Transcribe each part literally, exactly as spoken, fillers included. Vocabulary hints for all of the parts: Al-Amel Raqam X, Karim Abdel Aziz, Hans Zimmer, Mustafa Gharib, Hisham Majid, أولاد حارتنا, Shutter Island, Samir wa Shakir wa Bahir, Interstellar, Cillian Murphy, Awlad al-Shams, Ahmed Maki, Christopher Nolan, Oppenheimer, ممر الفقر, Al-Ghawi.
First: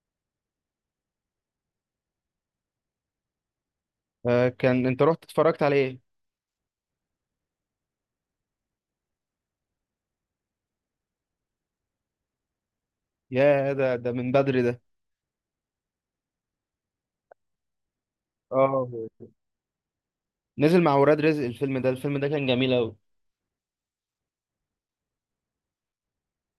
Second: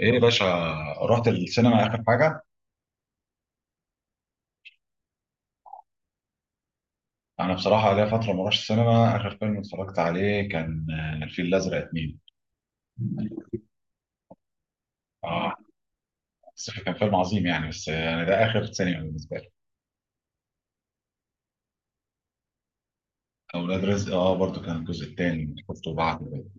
ايه يا باشا؟ رحت السينما اخر حاجه. آه، كان انت رحت اتفرجت على ايه؟ انا بصراحه ليا فتره ما رحتش السينما. اخر فيلم اتفرجت عليه كان آه، الفيل الازرق اتنين. يا، ده ده من بدري ده. اه بس كان فيلم عظيم يعني. بس آه، انا ده اخر اه، سينما بالنسبه لي. نزل مع ولاد رزق. الفيلم ده الفيلم ده كان جميل قوي. اولاد رزق اه برضو، كان الجزء الثاني شفته بعد ال-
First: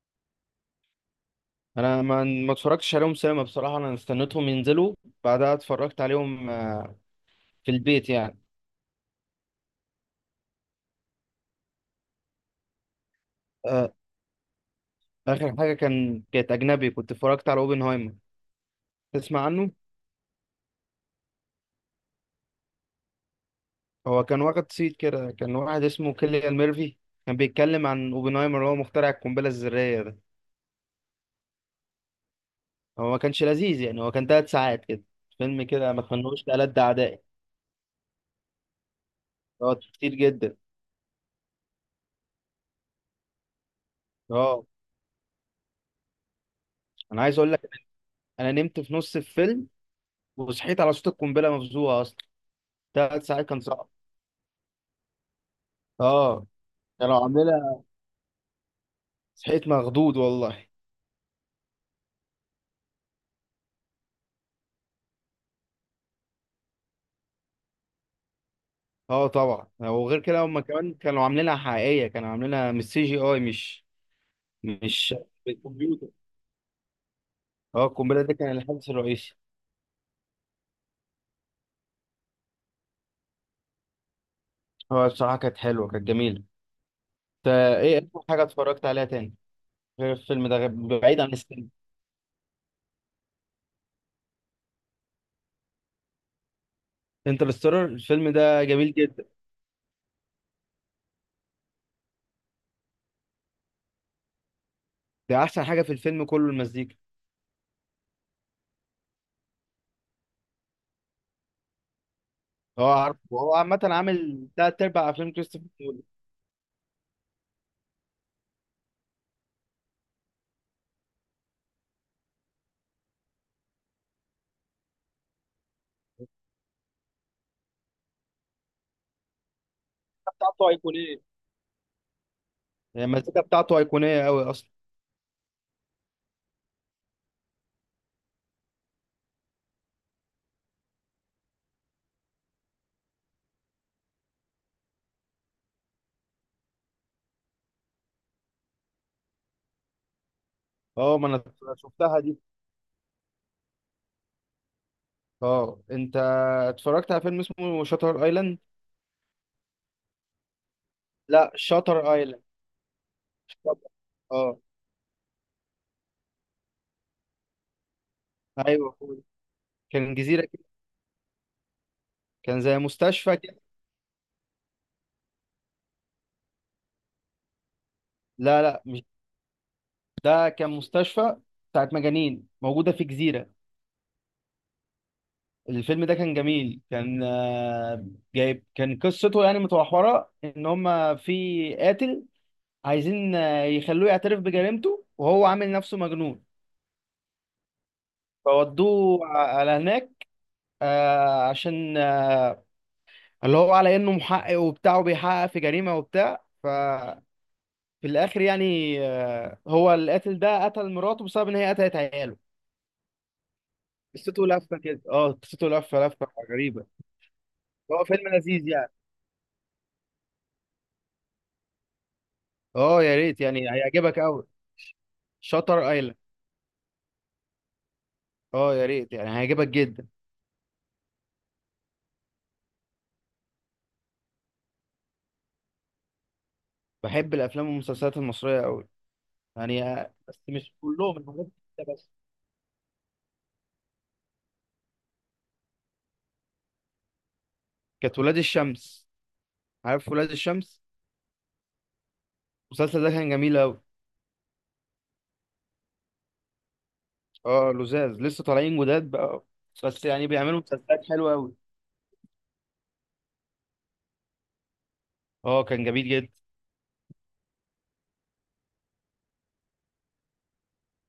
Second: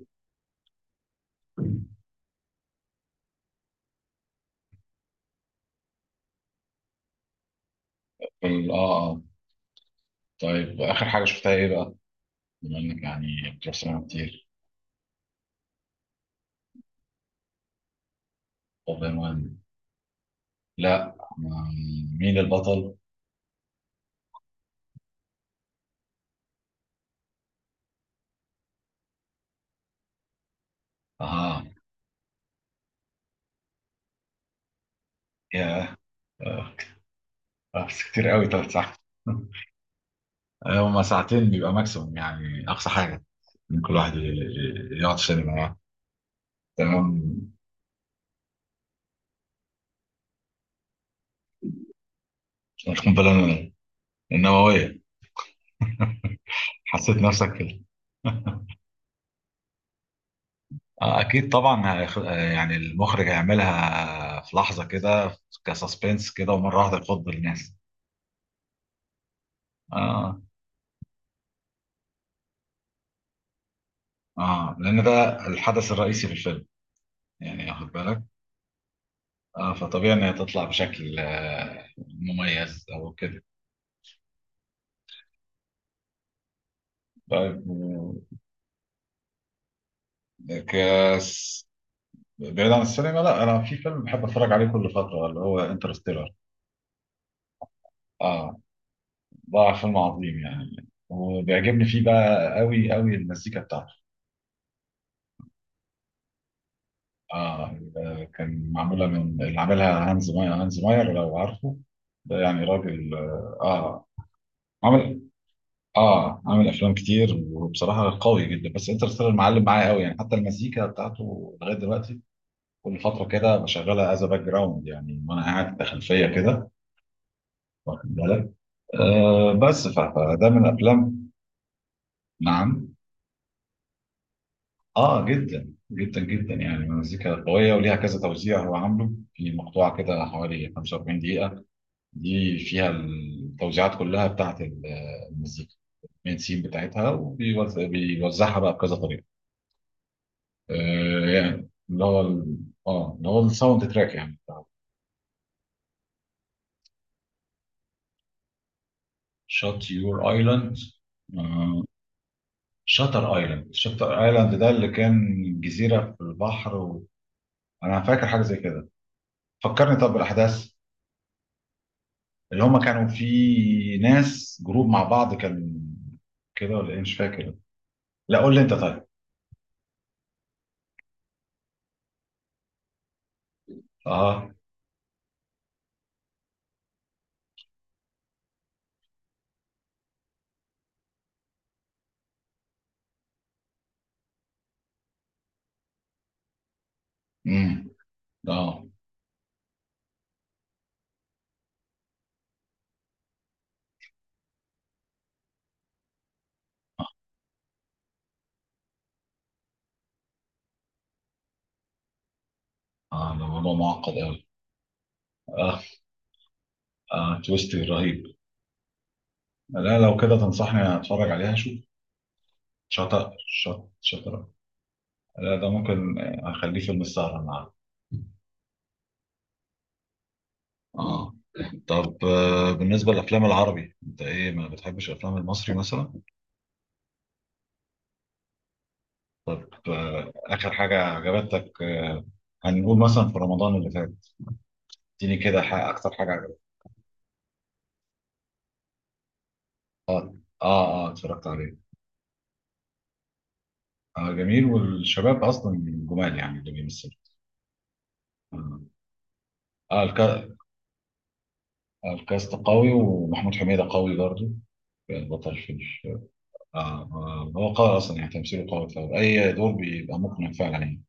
انا ما ما اتفرجتش عليهم سينما بصراحه، انا استنيتهم ينزلوا بعدها اتفرجت عليهم آه، في البيت يعني. اه. اه طيب، اخر حاجه شفتها ايه بقى؟ بما انك يعني بتروح آه، سينما كتير. اخر حاجه كان كانت اجنبي، كنت اتفرجت على اوبنهايمر. طب يا تسمع مان، عنه؟ لا ما- مين البطل؟ هو كان واخد صيت كده، كان واحد اسمه كيليان ميرفي، كان بيتكلم عن اوبنهايمر اللي هو مخترع القنبله الذريه ده. اه. هو ما كانش لذيذ يعني، هو كان ثلاث ساعات كده، فيلم كده ياه. ما تمنوش آه، لألد أعدائي. آه، بس كتير قوي ثلاث ساعات. اه، كتير جدا. آه، هما ساعتين بيبقى ماكسيموم، يعني أقصى حاجة إن كل واحد ي- اه، ي- يقعد سينما بقى. انا تمام. عايز اقول لك، انا نمت في نص الفيلم وصحيت على صوت القنبله مفزوعه اصلا. مش ثلاث قنبلة ساعات كان صعب. النووية؟ اه، كانوا حسيت نفسك كده. عاملينها، صحيت مخضوض والله. آه، أكيد طبعا هيخ- آه، يعني المخرج هيعملها في لحظة كده، كسسبنس كده ومرة واحدة يخض الناس. اه طبعا، وغير كده آه، هم كمان كانوا عاملينها حقيقيه، كانوا عاملينها مش سي جي اي، مش آه، لأن مش ده الحدث بالكمبيوتر. الرئيسي في الفيلم، يعني اه، واخد القنبله بالك. ده كان الحدث الرئيسي. آه، فطبيعي إن هي تطلع بشكل آه، مميز أو كده. هو بصراحه كانت حلوه كانت جميله. انت، طيب ايه و- اكتر حاجه اتفرجت عليها تاني غير الفيلم ده، غير- بعيد عن كاس. السينما؟ بعيد عن السينما، لا انا في فيلم بحب اتفرج عليه كل فتره، اللي هو انترستيلر. انترستيلر الفيلم اه ده جميل جدا. ده فيلم عظيم يعني، وبيعجبني فيه بقى قوي قوي المزيكا بتاعته. ده احسن حاجه في الفيلم كله، المزيكا. اه آه، كان معموله من اللي عاملها هانز ماير. هانز ماير لو عارفه، ده يعني اه، راجل عارفه. هو اه عامة آه، عامل تلات أرباع عامل. أفلام كريستوفر نولان. اه عامل افلام كتير وبصراحه قوي جدا، بس انترستيلر معلم معايا قوي يعني، حتى المزيكا بتاعته لغايه دلوقتي كل فتره كده بشغلها از باك جراوند يعني، وانا قاعد في خلفيه كده، واخد بالك. آه بس ف- المزيكا فده من بتاعته أيقونية، افلام. نعم. يعني المزيكا بتاعته أيقونية أوي أصلا. اه جدا جدا جدا، يعني مزيكا قويه وليها كذا توزيع. هو عامله في مقطوعه كده حوالي خمسة وأربعين دقيقه، دي فيها التوزيعات كلها بتاعت ال- المزيكا، المين سين بتاعتها، وبيوزعها بقى بكذا طريقه. اه، ما آه أنا يعني اللي شفتها هو دي. ال- اه اللي هو الساوند تراك يعني بتاع. اه، أنت اتفرجت على فيلم اسمه شاتر أيلاند؟ شات يور ايلاند. لا، شاتر أيلاند، شاتر ايلاند، شاتر، شاتر ايلاند اه. ده اللي كان جزيره في البحر و... انا فاكر حاجه زي كده. أيوه هو ده. فكرني طب كان جزيرة كده، بالاحداث. كان اللي زي هم كانوا مستشفى كده. في ناس جروب مع بعض كان كده ولا ايه، مش فاكر. لا قول لي لا انت لا، طيب. مش. ده كان مستشفى بتاعت مجانين موجودة في جزيرة. اه. الفيلم ده كان جميل، كان آه، جايب، كان قصته يعني متمحورة إن هما في قاتل عايزين آه، يخلوه يعترف بجريمته، وهو عامل نفسه مجنون، امم. اه. فودوه ع- على هناك آه، عشان آه، اللي هو على انه محقق وبتاع، وبيحقق في جريمة وبتاع، ففي الاخر يعني آه، هو القاتل ده قتل مراته بسبب ان هي قتلت عياله. اه ده موضوع معقد قوي. قصته لفة كده، اه قصته اه. لفة لفة غريبة. اه تويست هو رهيب. فيلم لذيذ يعني. لا لو كده تنصحني اتفرج عليها اشوف. اه، يا شاطر. ريت يعني شاطر هيعجبك شاطر. قوي. لا ده شاتر ايلاند، ممكن آه، اخليه فيلم السهرة النهارده. اه يا ريت يعني هيعجبك جدا. اه. طب آه، بالنسبة للافلام العربي، انت ايه؟ ما بتحبش الافلام المصري مثلا؟ بحب الافلام والمسلسلات المصرية قوي. طب يعني آه، آه، بس آخر مش حاجة كلهم، الحاجات عجبتك دي بس. آه، هنقول مثلا في رمضان اللي فات، اديني كده حاجة، أكتر حاجة عجبتك. كانت ولاد الشمس، عارف ولاد اه. الشمس؟ اه. اه اتفرجت عليه. المسلسل ده كان جميل أوي. آه جميل، والشباب أصلا جمال يعني اللي بيمثلوا. اه لزاز لسه اه طالعين جداد بقى، آه، بس يعني الكا- بيعملوا مسلسلات حلوة أوي. آه، الكاست قوي، ومحمود حميدة قوي برضه، بطل اه في كان جميل ال- جدا. آه. آه، هو قوي أصلا يعني، تمثيله قوي فأي دور بيبقى مقنع فعلا يعني.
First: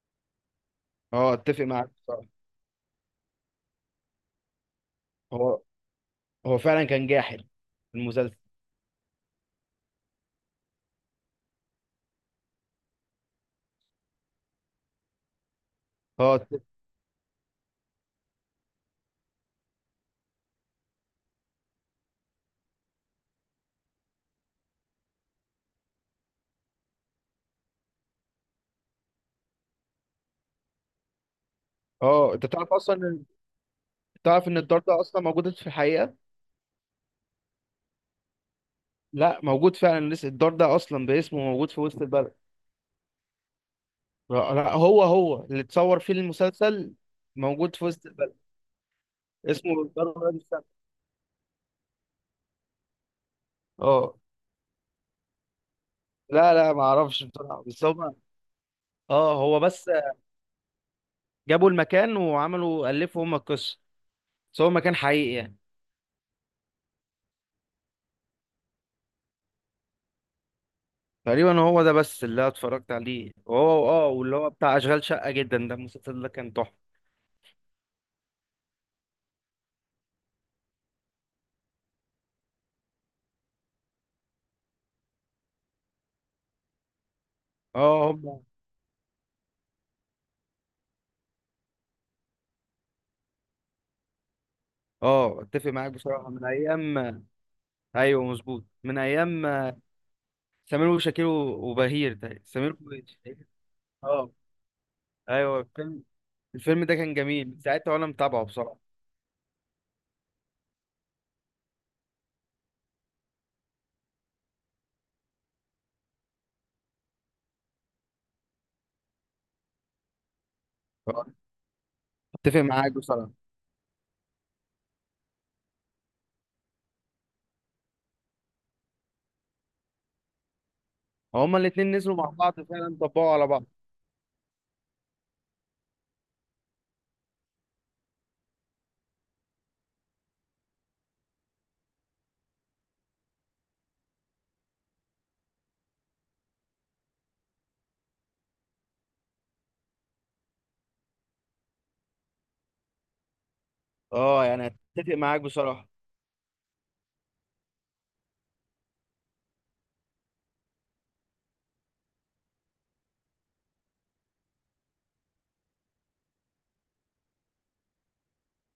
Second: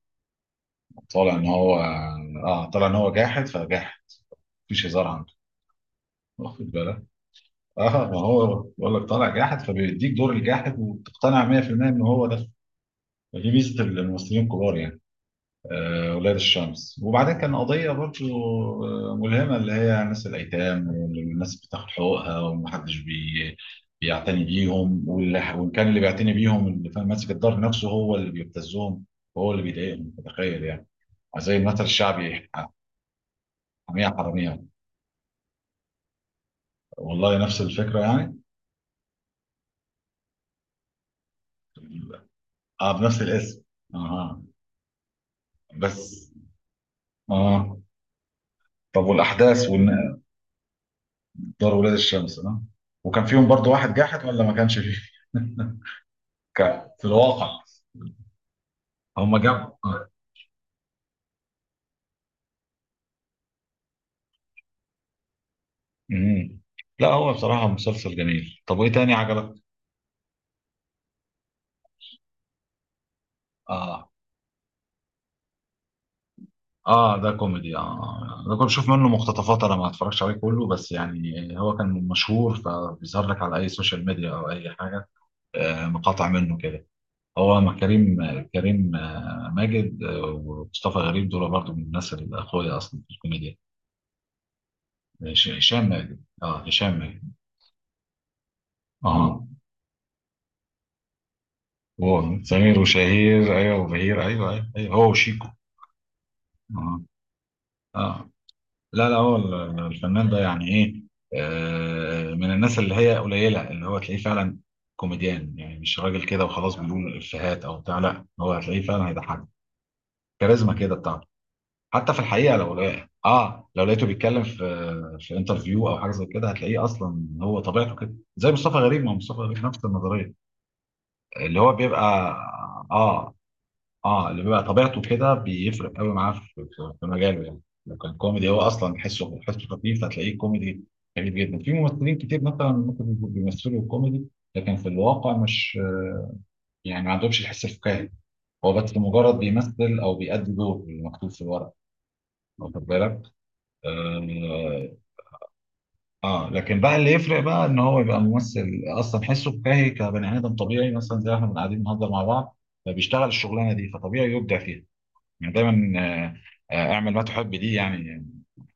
اه طالع إن اتفق هو معاك اه بصراحة. آه، طالع إن هو جاحد فجاحد، مفيش هزار عنده، هو هو واخد فعلا بالك. كان جاحد اه ما المسلسل. هو بقول لك طالع جاحد فبيديك دور الجاحد وبتقتنع مية في المية ان هو ده. دي ميزه الممثلين الكبار يعني. آه ولاد اه اتفق. الشمس، وبعدين كان قضيه برضه آه، ملهمه، اللي هي ناس الايتام والناس بتاخد حقوقها ومحدش بي بيعتني بيهم، واللي- وان كان اللي بيعتني بيهم اللي فاهم ماسك الدار نفسه هو اللي بيبتزهم وهو اللي بيضايقهم، تخيل يعني، زي المثل اه انت الشعبي، تعرف اصلا إن- حمية تعرف ان حرامية. الدار ده اصلا موجود في الحقيقة. والله نفس الفكرة يعني. لا، موجود فعلا، لسه الدار ده اصلا باسمه موجود في وسط البلد. اه بنفس الاسم. اها لا لا، هو هو اللي اتصور فيه بس. المسلسل، موجود اه. في وسط البلد، طب والأحداث اسمه الدار ودار ولاد الشمس. ولاد الشمس، ها؟ وكان فيهم برضو واحد اه، جاحد ولا ما كانش فيه؟ لا لا ما كان في اعرفش الواقع. بصراحه بس هم، اه هم هو جابوا بس آه. جابوا المكان وعملوا الفوا هم القصه، بس هو مكان حقيقي يعني. مم. لا هو بصراحة مسلسل جميل. طب وإيه تاني عجبك؟ تقريبا هو ده بس اللي أنا اتفرجت عليه، وهو اه آه. واللي هو بتاع اشغال شقه جدا ده، المسلسل ده كان تحفه. آه ده كوميدي، آه ده كنت بشوف منه مقتطفات، أنا ما اتفرجتش عليه كله، بس يعني هو كان مشهور فبيظهر لك على أي سوشيال ميديا أو أي حاجة، آه مقاطع منه كده. هو مع اه كريم، هم. كريم آه، ماجد آه، ومصطفى غريب، دول برضو من الناس اللي أخويا أصلا في الكوميديا. اه ماشي، اتفق هشام معاك ماجد، بصراحه من اه ايام. هشام ماجد. ايوه مظبوط من اه. ايام سمير وشاكير وبهير، هو ده سمير سمير وشاكير. وشهير ايوه وبهير، اه ايوه ايوه، أيوة. هو وشيكو. ايوه، الفيلم الفيلم ده اه. كان جميل، من ساعتها وانا اه متابعه بصراحه. لا لا، هو ال- الفنان ده يعني ايه، آه من الناس اللي هي قليله، اللي هو تلاقيه فعلا كوميديان يعني، مش راجل كده وخلاص بيقول افيهات او بتاع، لا هو هتلاقيه فعلا هيضحك، كاريزما كده آه، بتاعته. حتى في الحقيقه اتفق لو معاك لقى بصراحه، اه لو لقيته بيتكلم في في انترفيو او حاجه زي كده، هتلاقيه اصلا هو طبيعته كده، زي مصطفى غريب. ما هو مصطفى غريب نفس النظريه، هما اللي هو الاتنين نزلوا مع بيبقى بعض فعلا طبقوا اه. على بعض. اه اللي بيبقى طبيعته كده بيفرق قوي معاه في في- في مجاله يعني، لو كان كوميدي هو اصلا حسه حسه خفيف، هتلاقيه كوميدي خفيف جدا. في ممثلين كتير مثلا ممكن يبقوا بيمثلوا كوميدي لكن في الواقع مش، يعني ما عندهمش الحس الفكاهي، هو بس مجرد بيمثل او بيأدي دور مكتوب في الورق، واخد بالك. اه يعني آه. اتفق معاك بصراحة. اه لكن بقى اللي يفرق بقى ان هو يبقى ممثل اصلا حسه فكاهي كبني ادم طبيعي، مثلا زي احنا بنبقى قاعدين بنهزر مع بعض، فبيشتغل الشغلانه دي، فطبيعي يبدع فيها يعني. دايما آه، آه، اعمل ما تحب دي يعني،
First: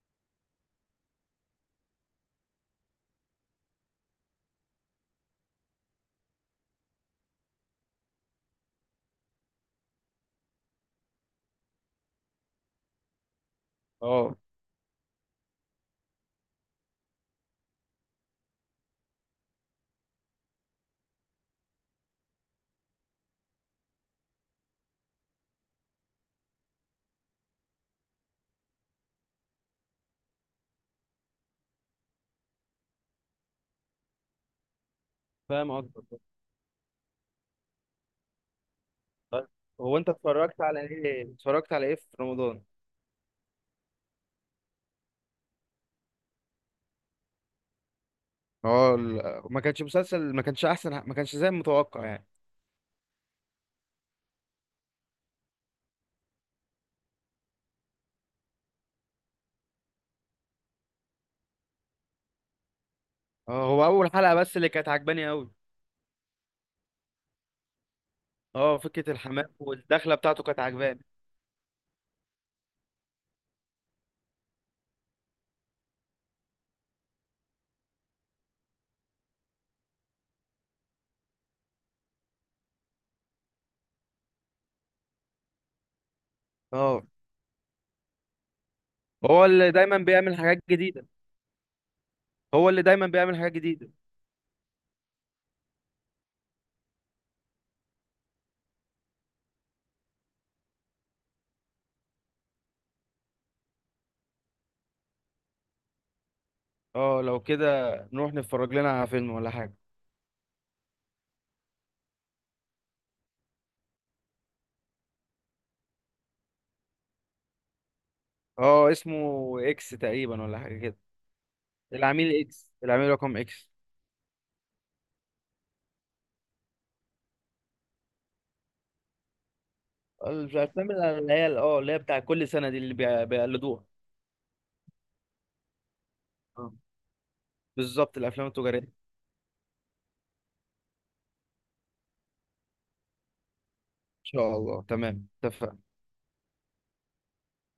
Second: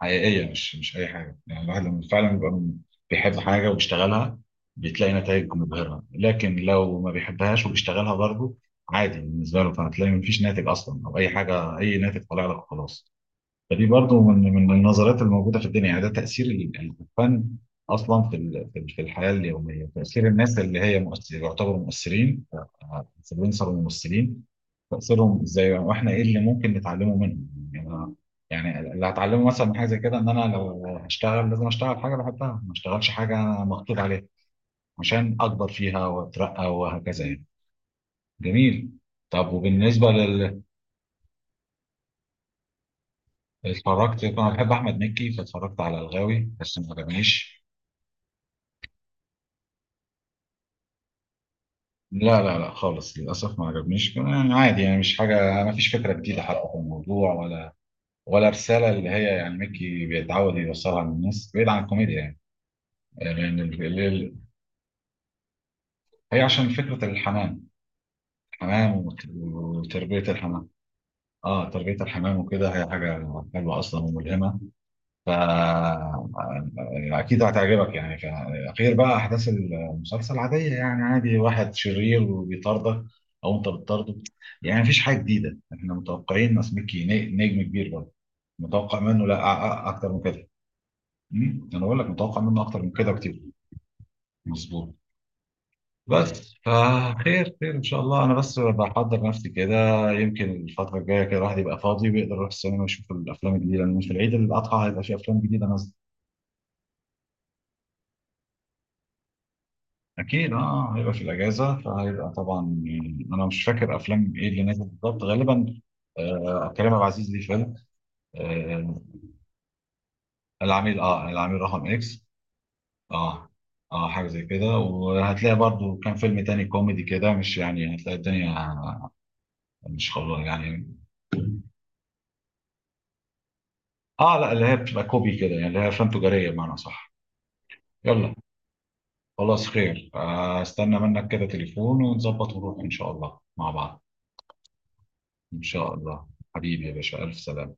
حقيقيه، مش مش اي حاجه يعني. الواحد لما فعلا بيبقى بيحب حاجه وبيشتغلها بتلاقي نتائج مبهره، لكن لو ما بيحبهاش وبيشتغلها برضه عادي بالنسبه له، فهتلاقي مفيش ناتج اصلا، او اي حاجه، اي ناتج طالع لك خلاص. فدي برضو اه من من النظريات الموجوده في الدنيا يعني. ده تاثير ال- الفن اصلا في ال- في ال- في الحياه اليوميه، تاثير الناس اللي هي مؤثر، يعتبروا مؤثرين، انفلونسر وممثلين، تاثيرهم ازاي، واحنا ايه اللي ممكن نتعلمه منهم. يعني أنا- يعني اللي هتعلمه مثلا من حاجه زي كده ان انا لو هشتغل لازم اشتغل حاجه بحبها، ما اشتغلش حاجه انا مخطوط عليها، عشان اكبر فاهم فيها اكتر. واترقى وهكذا يعني. جميل. طيب، طب هو انت وبالنسبه لل. اتفرجت على ايه اتفرجت على ايه في رمضان؟ اتفرجت، انا بحب احمد مكي فاتفرجت على الغاوي بس ما عجبنيش. اه، ال- ما كانش مسلسل، ما كانش احسن، ما كانش زي المتوقع يعني. لا لا لا خالص، للأسف ما عجبنيش كمان، يعني عادي يعني، مش حاجة، ما فيش فكرة جديدة حتى في الموضوع، ولا ولا رسالة اللي هي يعني ميكي بيتعود يوصلها للناس بعيد عن الكوميديا يعني. يعني لأن اه، ال- هو ال- اول حلقة ال- بس اللي كانت عجباني قوي. هي عشان فكرة الحمام، اه حمام فكرة وت- الحمام والدخلة وتربية بتاعته كانت الحمام. عجباني. اه تربية الحمام وكده هي حاجة حلوة أصلا وملهمة، ف اكيد هتعجبك يعني. ف- غير بقى احداث المسلسل عاديه يعني، عادي واحد شرير وبيطاردك او انت بتطارده، يعني مفيش حاجه جديده، احنا متوقعين ناس اه مكي ن- نجم كبير برضه، متوقع منه لا هو اللي أ- أ- دايما اكتر من بيعمل كده. حاجات جديدة. أمم، انا بقول لك متوقع منه هو اكتر اللي من دايما كده بيعمل بكتير. حاجات جديدة. مظبوط. بس فخير خير ان شاء الله، انا بس بحضر نفسي كده، يمكن الفتره الجايه كده الواحد يبقى فاضي ويقدر يروح السينما يشوف الافلام الجديده، لان في العيد الاضحى هيبقى في افلام جديده نازله. اه، لو كده نروح نتفرج لنا على فيلم ولا حاجة. اكيد اه، آه، هيبقى في الاجازه فهيبقى طبعا يعني. انا مش فاكر افلام ايه اللي نازل بالظبط، غالبا آه كريم عبد العزيز ليه فيلم، اه آه اسمه اكس تقريبا، ولا حاجة كده. العميل، اه العميل رقم اكس. العميل اكس، العميل رقم اه، اكس. اه حاجه زي كده. وهتلاقي برضو كان فيلم تاني كوميدي كده، مش يعني هتلاقي الدنيا، مش خلاص الافلام يعني. اللي هي اه اللي هي بتاع كل سنه دي، اللي بي- بيقلدوها. اه لا، اللي هي بتبقى كوبي كده يعني، اللي هي افلام تجاريه آه. بمعنى صح. بالظبط يلا الافلام التجاريه. ان خلاص، خير. آه، استنى منك كده تليفون ونظبط ونروح ان شاء الله مع بعض. شاء الله، تمام، ان اتفقنا. شاء الله. حبيبي يا باشا، الف سلامه.